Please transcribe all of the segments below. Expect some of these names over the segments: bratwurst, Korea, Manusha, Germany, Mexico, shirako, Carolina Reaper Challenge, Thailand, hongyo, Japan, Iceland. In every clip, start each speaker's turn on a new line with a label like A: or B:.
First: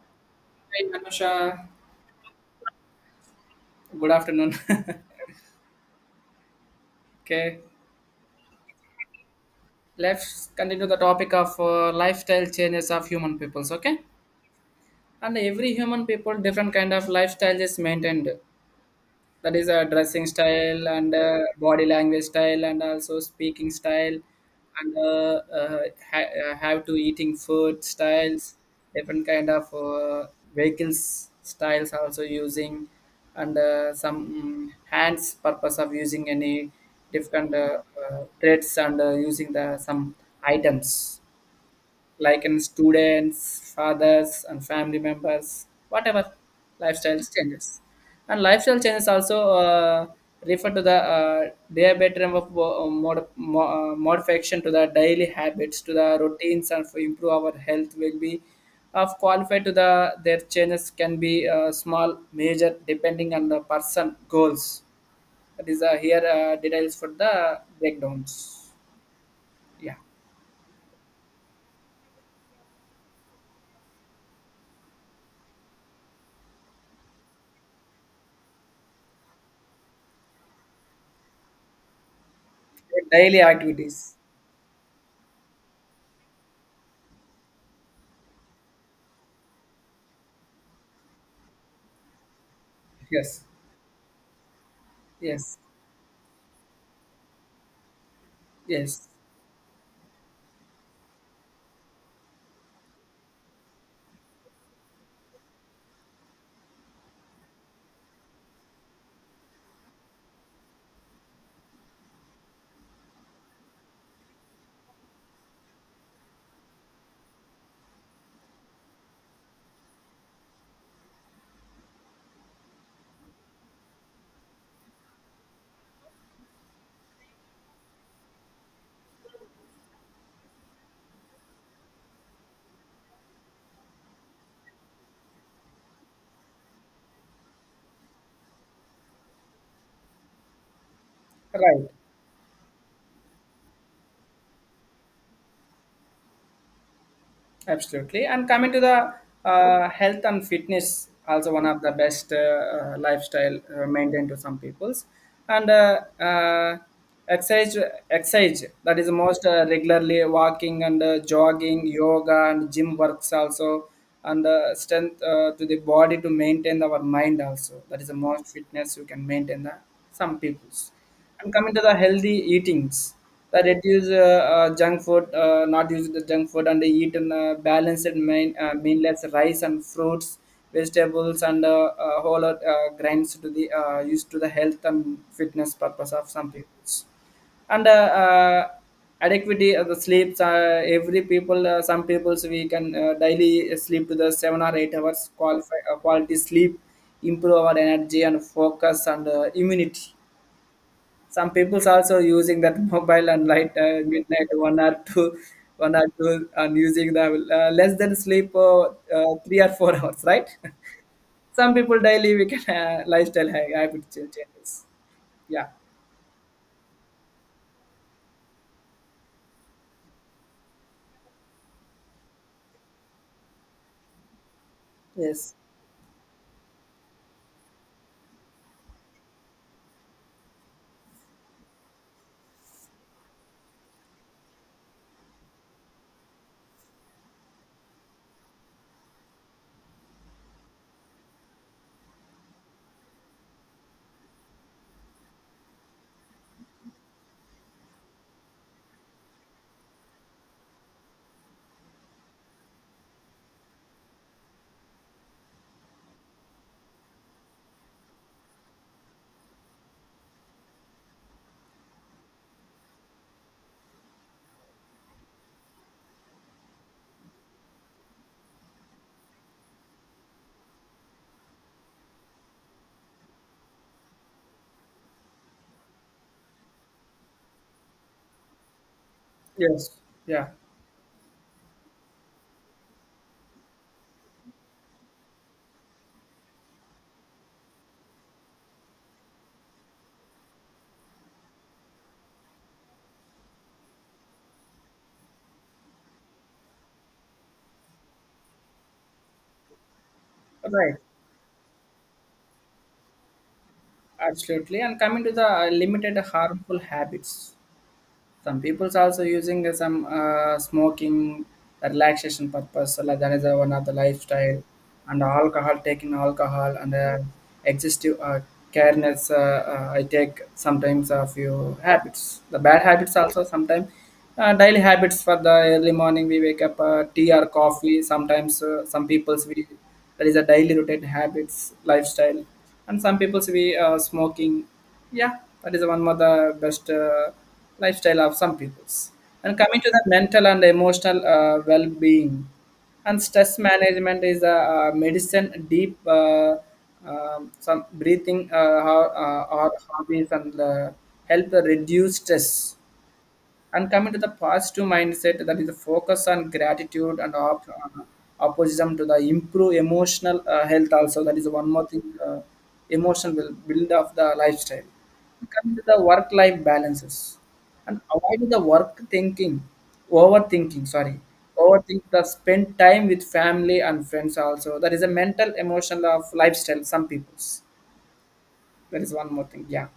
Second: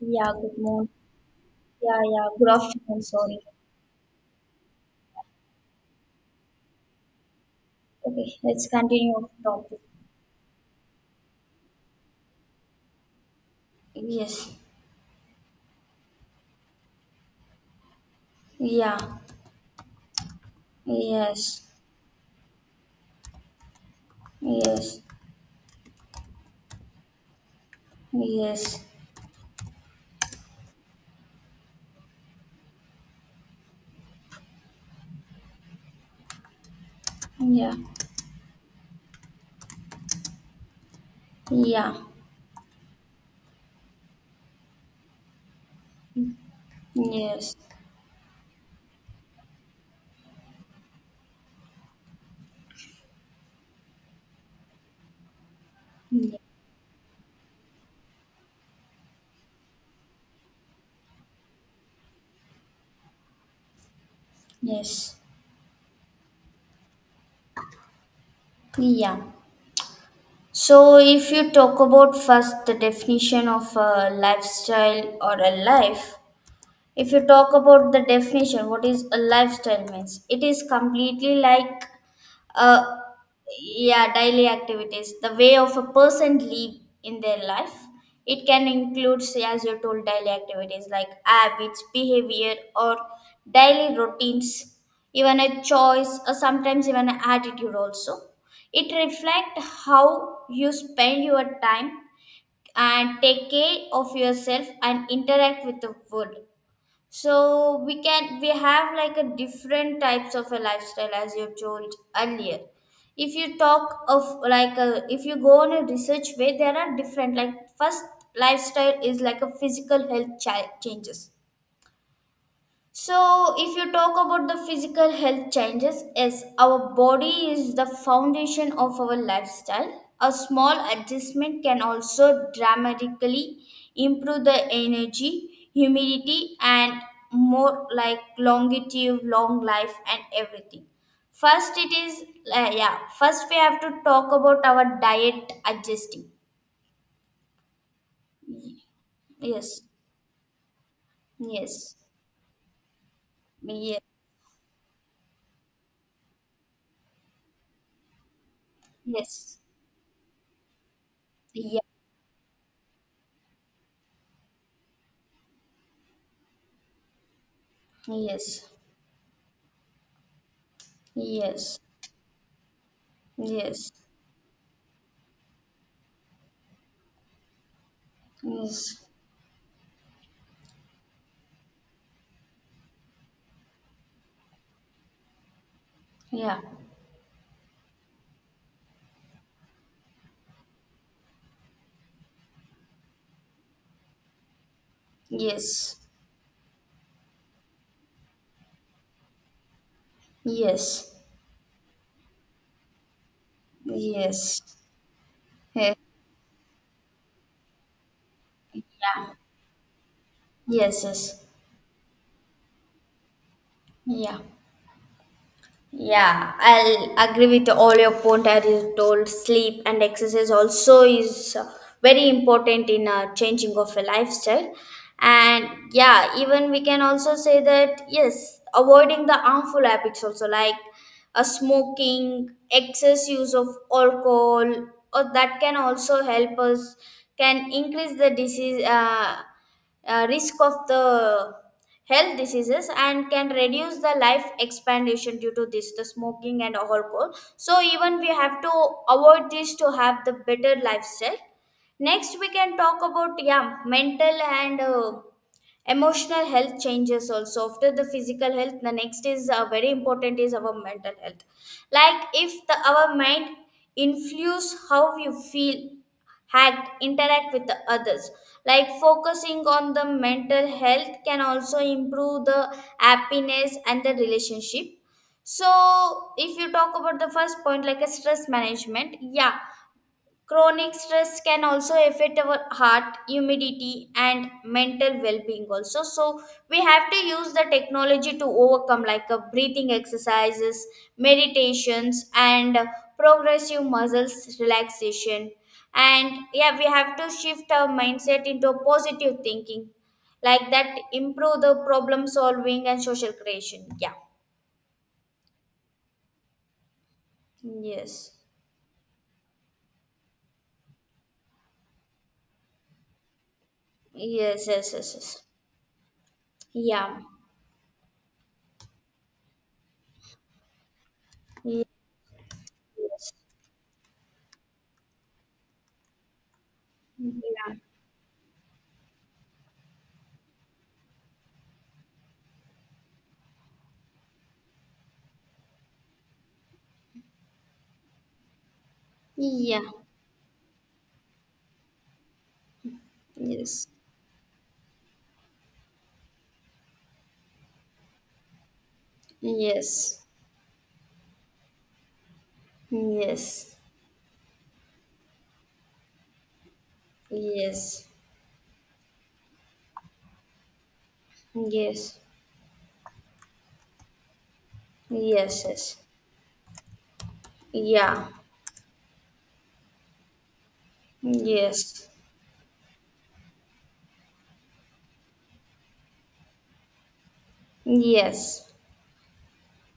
A: Yeah, good
B: Hi,
A: morning.
B: Manusha.
A: Yeah, yeah, good afternoon. Sorry.
B: Good afternoon. okay,
A: Okay, let's continue with the topic.
B: let's continue the topic of lifestyle changes of human peoples. Okay,
A: Yes.
B: and every human people different kind of lifestyle is maintained.
A: Yeah.
B: That is a dressing style and
A: Yes.
B: body language style and also speaking style and
A: Yes.
B: how to eating food styles
A: Yes.
B: different kind of vehicles styles also using and some hands purpose of using any different
A: Yeah.
B: threads and using the some items
A: Yeah.
B: like in students, fathers, and family members, whatever lifestyle
A: Yes.
B: changes. And lifestyle changes also refer to the diabetes of modification to the daily habits, to the
A: Yeah.
B: routines, and for improve our health will be of qualified to the their changes can be small, major, depending on the person goals.
A: Yes.
B: That is here details for the breakdowns.
A: Yeah.
B: Yeah,
A: So, if you talk about first the definition of a lifestyle or a life, if you talk about the definition, what is a lifestyle means? It is completely like uh
B: daily
A: yeah,
B: activities.
A: daily activities, the way of a person live in their life. It can include, say, as you told, daily activities like habits, behavior, or
B: Yes,
A: daily routines, even
B: yes.
A: a choice or sometimes even an attitude also. It
B: Yes,
A: reflect how you spend your time and take care of yourself and interact with the world. So we have like a different types of a lifestyle, as you told earlier. If you talk of if you go on a research way, there are different, like, first lifestyle is like a physical health changes. So, if you talk about the physical health changes, yes, our body is the foundation of our lifestyle. A small adjustment can also dramatically improve the energy, humidity, and more like longevity, long life, and everything. First,
B: right,
A: it is yeah. First, we have to talk about our diet adjusting.
B: absolutely. And coming to the
A: Yes,
B: health and fitness, also one of the
A: yes,
B: best lifestyle
A: yes,
B: maintained to some peoples. And exercise, exercise that is most
A: yes,
B: regularly walking and
A: yeah,
B: jogging, yoga and gym works also, and strength to the body to maintain our mind also. That is the most
A: yes.
B: fitness you can maintain the some peoples. And coming
A: Yes,
B: to the healthy eatings that
A: yes,
B: reduce junk food not use the junk food and eat in a balanced main
A: yes,
B: meanless rice and fruits vegetables and whole lot, grains to the used to the health and fitness purpose of some
A: yeah,
B: peoples and uh, adequacy of the sleeps every people some peoples we can daily sleep to the 7 or 8 hours qualify,
A: yes,
B: quality sleep improve our energy and focus and immunity
A: yes,
B: some people's also using that mobile and light midnight
A: yes,
B: one or two
A: eh,
B: one or two and using the less than sleep three or four hours right
A: yes, yes,
B: some people daily we can lifestyle habit
A: yeah.
B: changes yeah.
A: Yeah, I'll agree with all your point. As you told, sleep and exercise also is very important in changing of a lifestyle.
B: Yes.
A: And yeah, even we can also say that yes, avoiding the harmful habits also, like smoking, excess use of alcohol, or that can also help us, can increase the disease. Risk of the health diseases and can reduce the life expectancy due to this, the smoking and alcohol, so even we have to avoid this to have the better lifestyle. Next we can talk about, yeah, mental and emotional health changes also. After the physical health, the next is very important, is our mental health. Like, if the our mind influence how you feel, had interact with the others, like focusing on the mental health can also improve the happiness and the relationship. So if you talk about the first point, like a stress management, yeah.
B: Yes, yeah,
A: Chronic stress can also affect our heart, humidity, and mental well-being also. So we have to use the technology to overcome, like a breathing exercises, meditations, and progressive muscles relaxation. And yeah, we have to shift our mindset into a positive thinking, like
B: right,
A: that improve the problem solving and social creation. Yeah.
B: absolutely. And coming to the limited harmful habits
A: Yes.
B: some people's also using some smoking relaxation purpose so like that is one of the lifestyle
A: Yes. Yes. Yes.
B: and
A: Yes.
B: alcohol taking alcohol and
A: Yeah.
B: excessive careness I take sometimes a few
A: Yes.
B: habits the bad habits also sometimes daily habits for the early morning we wake up tea or
A: Yeah.
B: coffee sometimes some people's we there is a daily routine habits lifestyle and some people's we smoking yeah that is one of the best lifestyle of some peoples. And coming
A: Yeah,
B: to the mental and emotional well-being, and stress
A: yes,
B: management is a, medicine. Deep some breathing or
A: yes,
B: hobbies and help reduce stress
A: yes,
B: and coming to the positive mindset that is the focus on gratitude and
A: yes,
B: opposition to the improve emotional health also that is one more thing
A: yes,
B: emotion will build up the lifestyle and
A: yes,
B: coming to
A: yes,
B: the work life balances and
A: yeah,
B: avoid the work thinking overthinking sorry overthink
A: yes,
B: the spend time with family and friends also that is a mental emotional of lifestyle some people's
A: yes,
B: that is one more thing yeah.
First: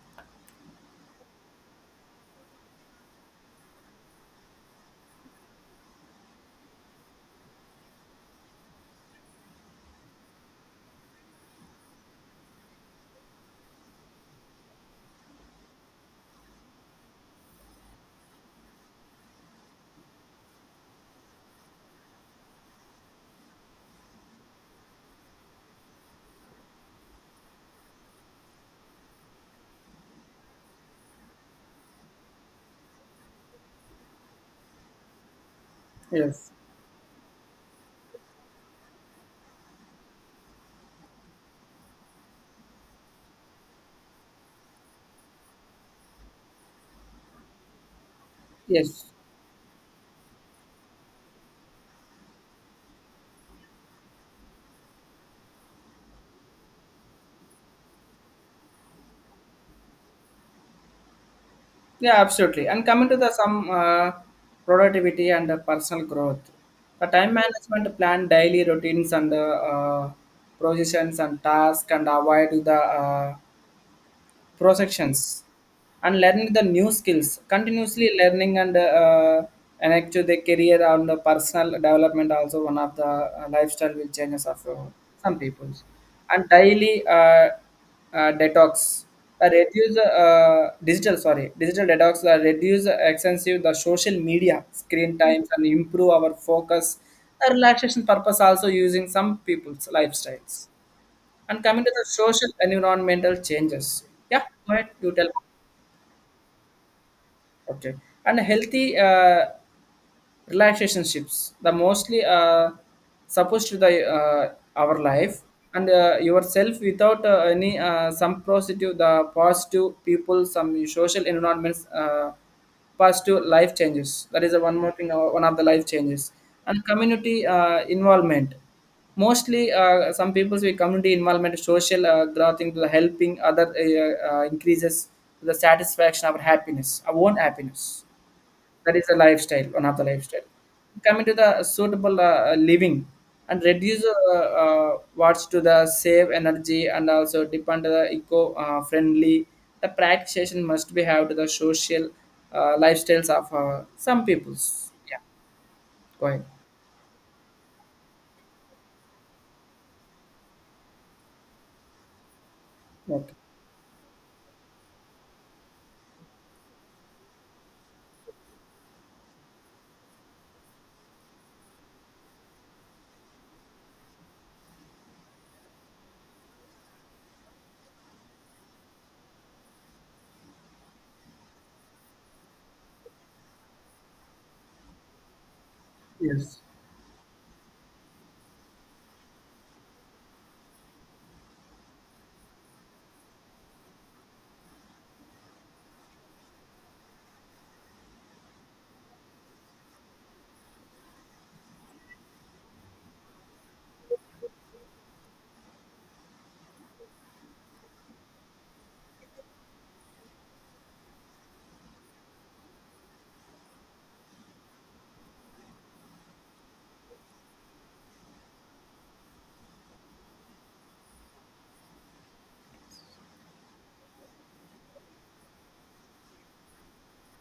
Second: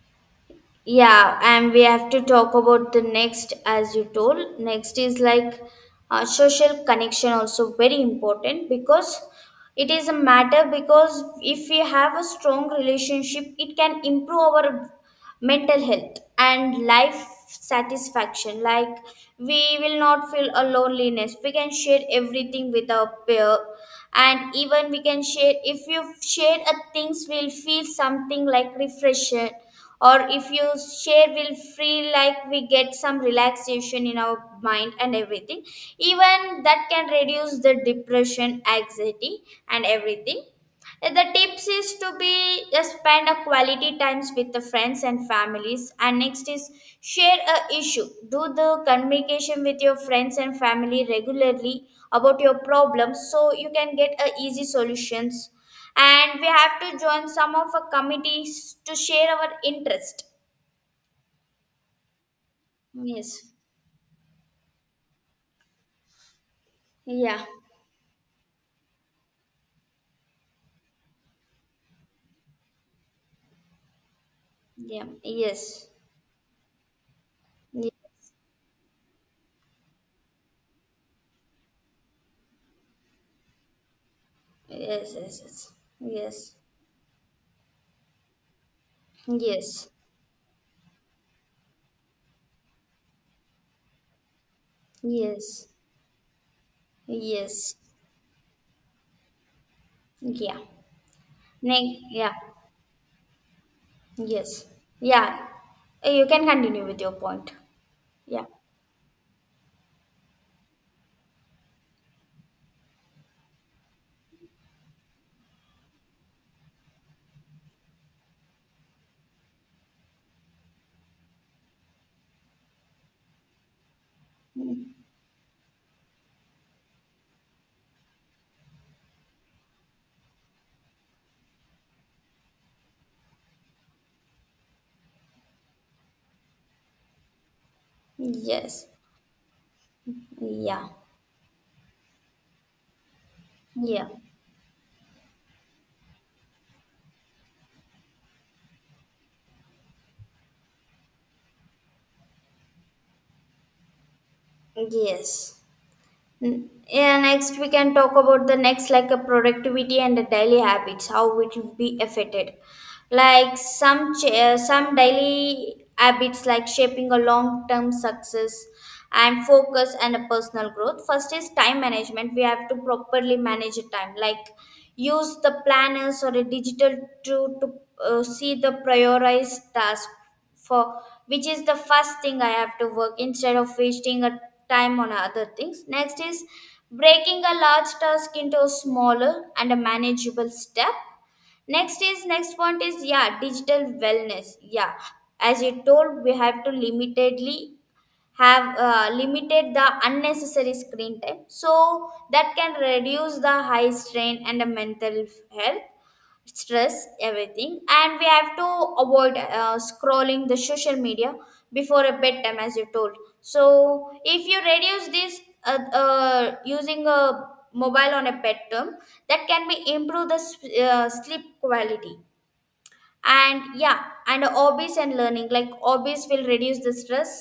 A: yeah, and we have to talk about the next, as you told. Next is like social connection, also very important, because it is a matter, because if we have a strong relationship, it can improve our mental health and life satisfaction. Like, we will not feel a loneliness, we can share everything with our peer, and even we can share, if you share a things, will feel something like refreshing. Or if you share, will feel like we get some relaxation in our mind and everything.
B: Yes,
A: Even that can reduce the depression, anxiety and everything. The tips is to be spend a quality times with the friends and families. And next is share a issue. Do the
B: yes.
A: communication with your friends and family regularly about your problems, so you can get a easy solutions. And we have to join some of our committees to share our interest.
B: Yeah, absolutely. And coming to the
A: Yes.
B: some productivity and personal growth, the time
A: Yeah.
B: management plan daily routines and positions and tasks and avoid the
A: Yeah.
B: processions
A: Yes.
B: and learning the new skills continuously
A: Yes.
B: learning and and actually the career and the personal development also one of the lifestyle will changes of
A: Yes.
B: some people
A: Yes.
B: and
A: Yes.
B: daily detox,
A: Yes.
B: reduce digital sorry digital detox reduce extensive the social media screen times and
A: Yes.
B: improve our focus
A: Yes.
B: the
A: Yes.
B: relaxation purpose also using some people's lifestyles
A: Yeah.
B: and coming to the
A: Yeah.
B: social environmental changes. Yeah,
A: Yes.
B: go ahead, you tell
A: Yeah.
B: me.
A: You can continue with your point.
B: Okay. And
A: Yeah.
B: healthy relaxation ships the mostly supposed to the our life and yourself without any some positive the positive people some social environments positive life changes that is the one more
A: Mm.
B: thing one of the life changes and community involvement mostly some people with community involvement social growing to the helping other increases the satisfaction of happiness our own happiness.
A: Yes.
B: That is a lifestyle, one of the lifestyle.
A: Yeah.
B: Coming to the suitable living and reduce
A: Yeah.
B: what's to the save energy and also depend on the eco friendly. The practice must be have to the social lifestyles of some peoples. Yeah,
A: Yes.
B: go ahead.
A: Yeah, next we can talk about the next, like a productivity and the daily habits, how it will be affected.
B: Okay.
A: Like some some daily habits like shaping a long term success and focus and a personal growth. First is time management. We have to properly manage the time. Like, use the planners or a digital tool to see the prioritized task for which is the first thing I have to work, instead of wasting a time on other things. Next is
B: Yes,
A: breaking a large task into a smaller and a manageable step. Next is, next point is, yeah, digital wellness. Yeah, as you told, we have to limitedly have limited the unnecessary screen time, so that can reduce the high strain and the mental health stress, everything. And we have to avoid scrolling the social media before a bedtime, as you told. So if you reduce this using a mobile on a bedtime, that can be improve the sleep quality. And yeah, and hobbies and learning, like hobbies will reduce the stress,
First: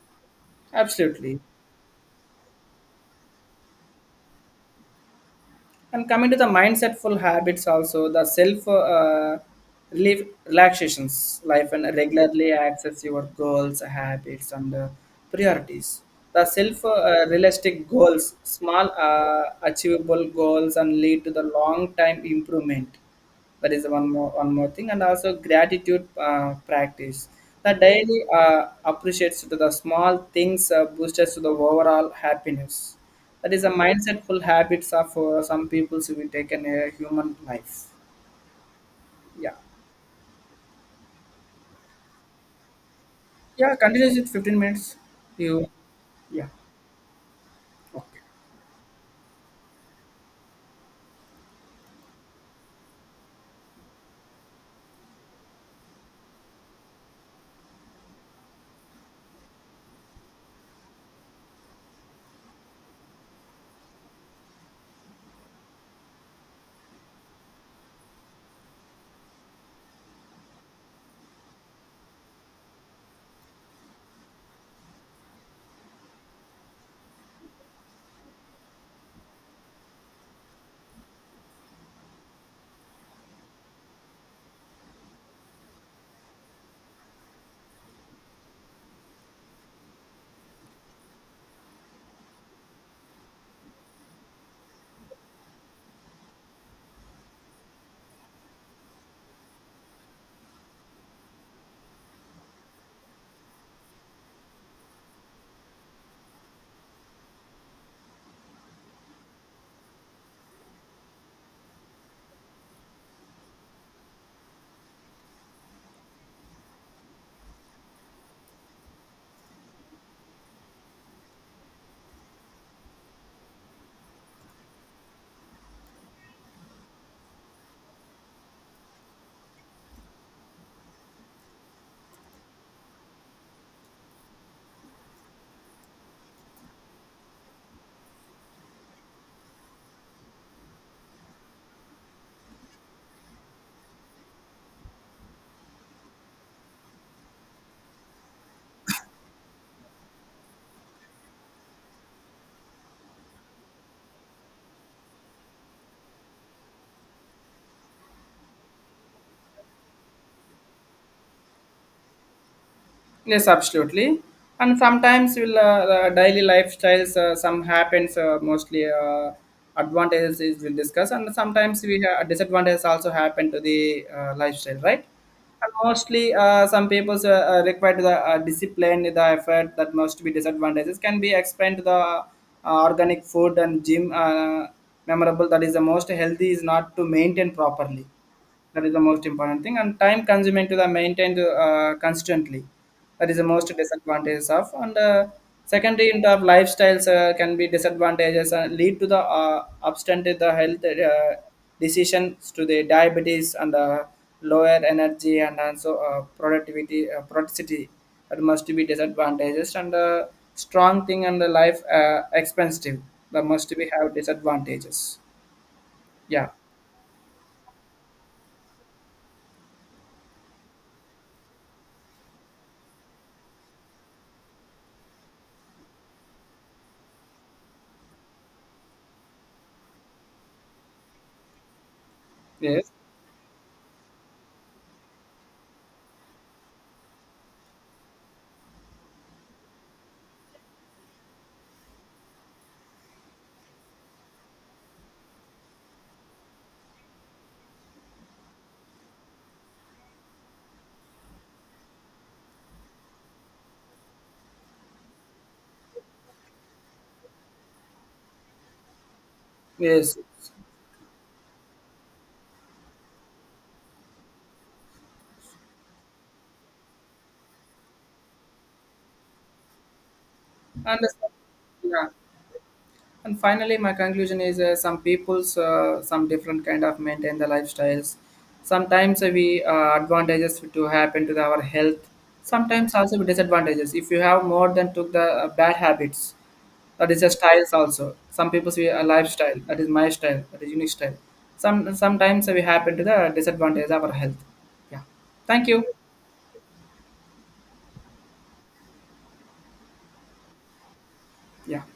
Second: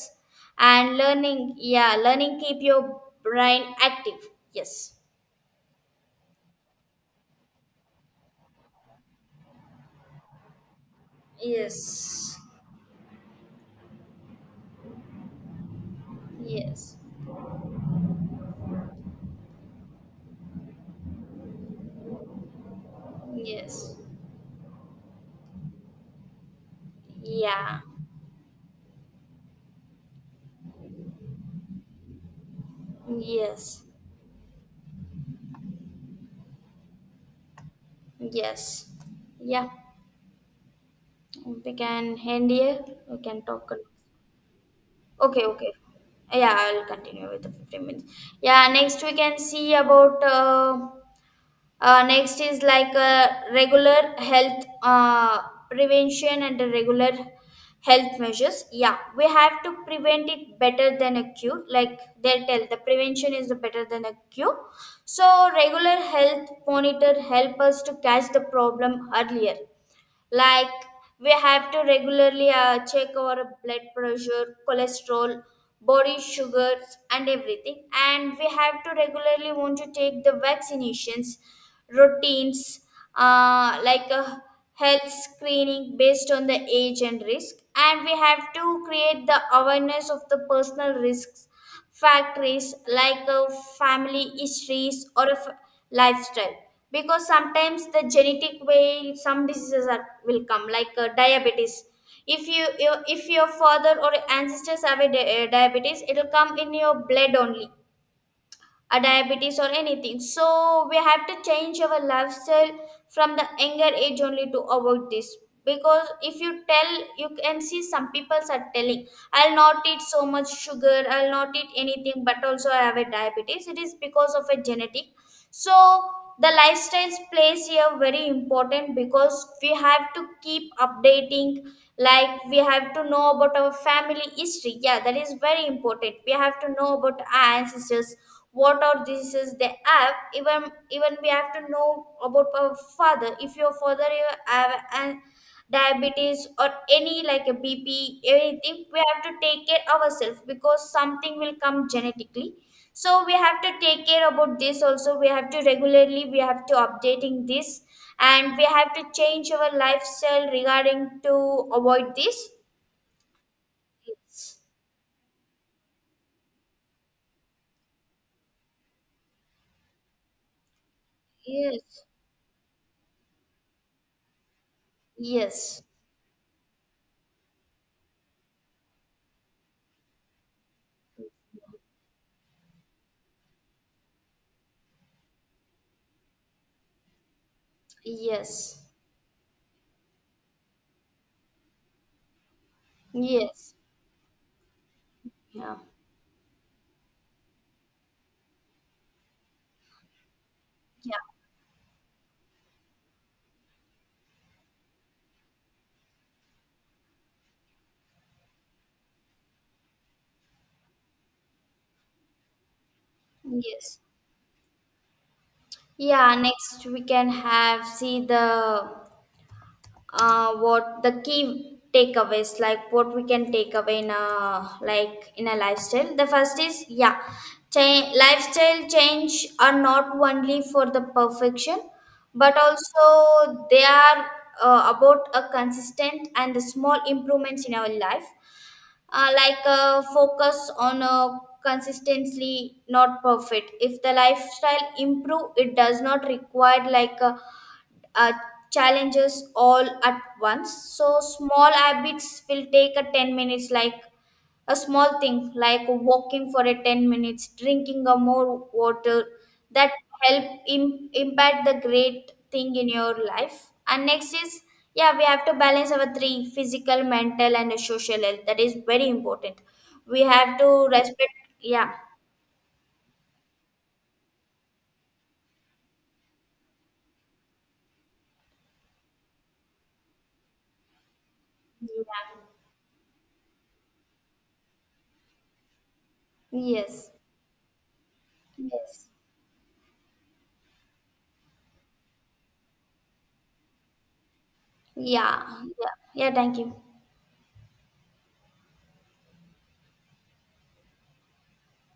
A: and
B: absolutely.
A: learning, yeah, learning keep your brain active. Yes.
B: And coming to the mindsetful habits also the self relief relaxations life and
A: Yes.
B: regularly access your goals habits and priorities the self
A: Yes.
B: realistic goals small achievable goals and lead to the long time improvement that is
A: Yes.
B: one more thing and also gratitude practice the
A: Yeah.
B: daily appreciates to the small things boosters to the overall happiness that is a
A: Yes,
B: mindsetful habits of some people who will take in a human life
A: yes,
B: yeah
A: yeah. We can end here. We can talk
B: yeah
A: a,
B: continues with 15 minutes
A: okay,
B: you
A: okay.
B: yeah
A: Yeah, I'll continue with the 15 minutes.
B: okay.
A: Yeah, next we can see about. Next is like a regular health prevention and the regular health measures. Yeah, we have to prevent it better than a cure. Like they tell, the prevention is the better than a cure. So regular health monitor help us to catch the problem earlier. Like, we have to regularly check our blood pressure, cholesterol, body sugars and everything. And we have to regularly want to take the vaccinations, routines, like a health screening, based on the age and risk. And we have to create the awareness of the personal risks, factories like a family histories or a lifestyle. Because sometimes the genetic way some diseases are, will come, like diabetes. If you, you, if your father or ancestors have a diabetes, it will come in your blood only, a diabetes or anything. So we have to change our lifestyle from the younger age only to avoid this. Because if you tell, you can see some people are telling, I'll not eat so much sugar, I'll not eat anything, but also I have a diabetes. It is because of a genetic. So the lifestyles plays here very important, because we have to keep updating. Like, we have to know about our family history. Yeah, that is very important. We have to know about our ancestors, what our diseases they have. Even we have to know about our father. If your father you have an diabetes or any, like a bp anything, we have to take care ourselves, because something will come genetically. So we have to take care about this also. We have to regularly, we have to updating this and we have to change our lifestyle regarding to avoid this.
B: Yes, absolutely. And sometimes will the daily lifestyles some happens mostly advantages is we'll discuss and sometimes we
A: Yes.
B: have disadvantages also happen to the lifestyle right and
A: Yes.
B: mostly some people require the discipline the effort that must be disadvantages can be explained to the organic food and gym memorable that is the most healthy is not to maintain properly
A: Yes. Yes.
B: that is the most important thing and time consuming to the maintained constantly that is the most
A: Yes.
B: disadvantages of and
A: Yeah.
B: secondary in terms of lifestyles can be disadvantages and lead to the obstinate the health
A: Yeah,
B: decisions to the diabetes and lower energy and also productivity that must be disadvantages and strong thing and the life expensive that must be
A: yes.
B: have disadvantages
A: Yeah,
B: yeah.
A: next we can have see the what the key takeaways, like what we can take away in a, like, in a lifestyle. The first is, yeah, lifestyle change are not only for the perfection, but
B: Yes,
A: also they are about a consistent and the small improvements in our life. Uh, like focus on consistently, not perfect. If the lifestyle improve, it does not require like uh, challenges all at once. So small habits will take a 10 minutes, like a small thing like walking for a 10 minutes, drinking a more water, that
B: yes.
A: help impact the great thing in your life. And next is, yeah, we have to balance our three, physical, mental, and social health. That is very important. We have to
B: Understand.
A: respect. Yeah.
B: Yeah. And finally, my conclusion is some people's some different kind of maintain the lifestyles. Sometimes we advantages to happen to our health.
A: Yeah.
B: Sometimes also with disadvantages. If you have more than took the bad habits,
A: Yes.
B: that is a styles also. Some people say a
A: Yes.
B: lifestyle. That is my style. That is unique style. Sometimes we happen to the disadvantage of our health. Yeah.
A: Yeah.
B: Thank you.
A: Yeah. Yeah. Thank you.
B: Yeah.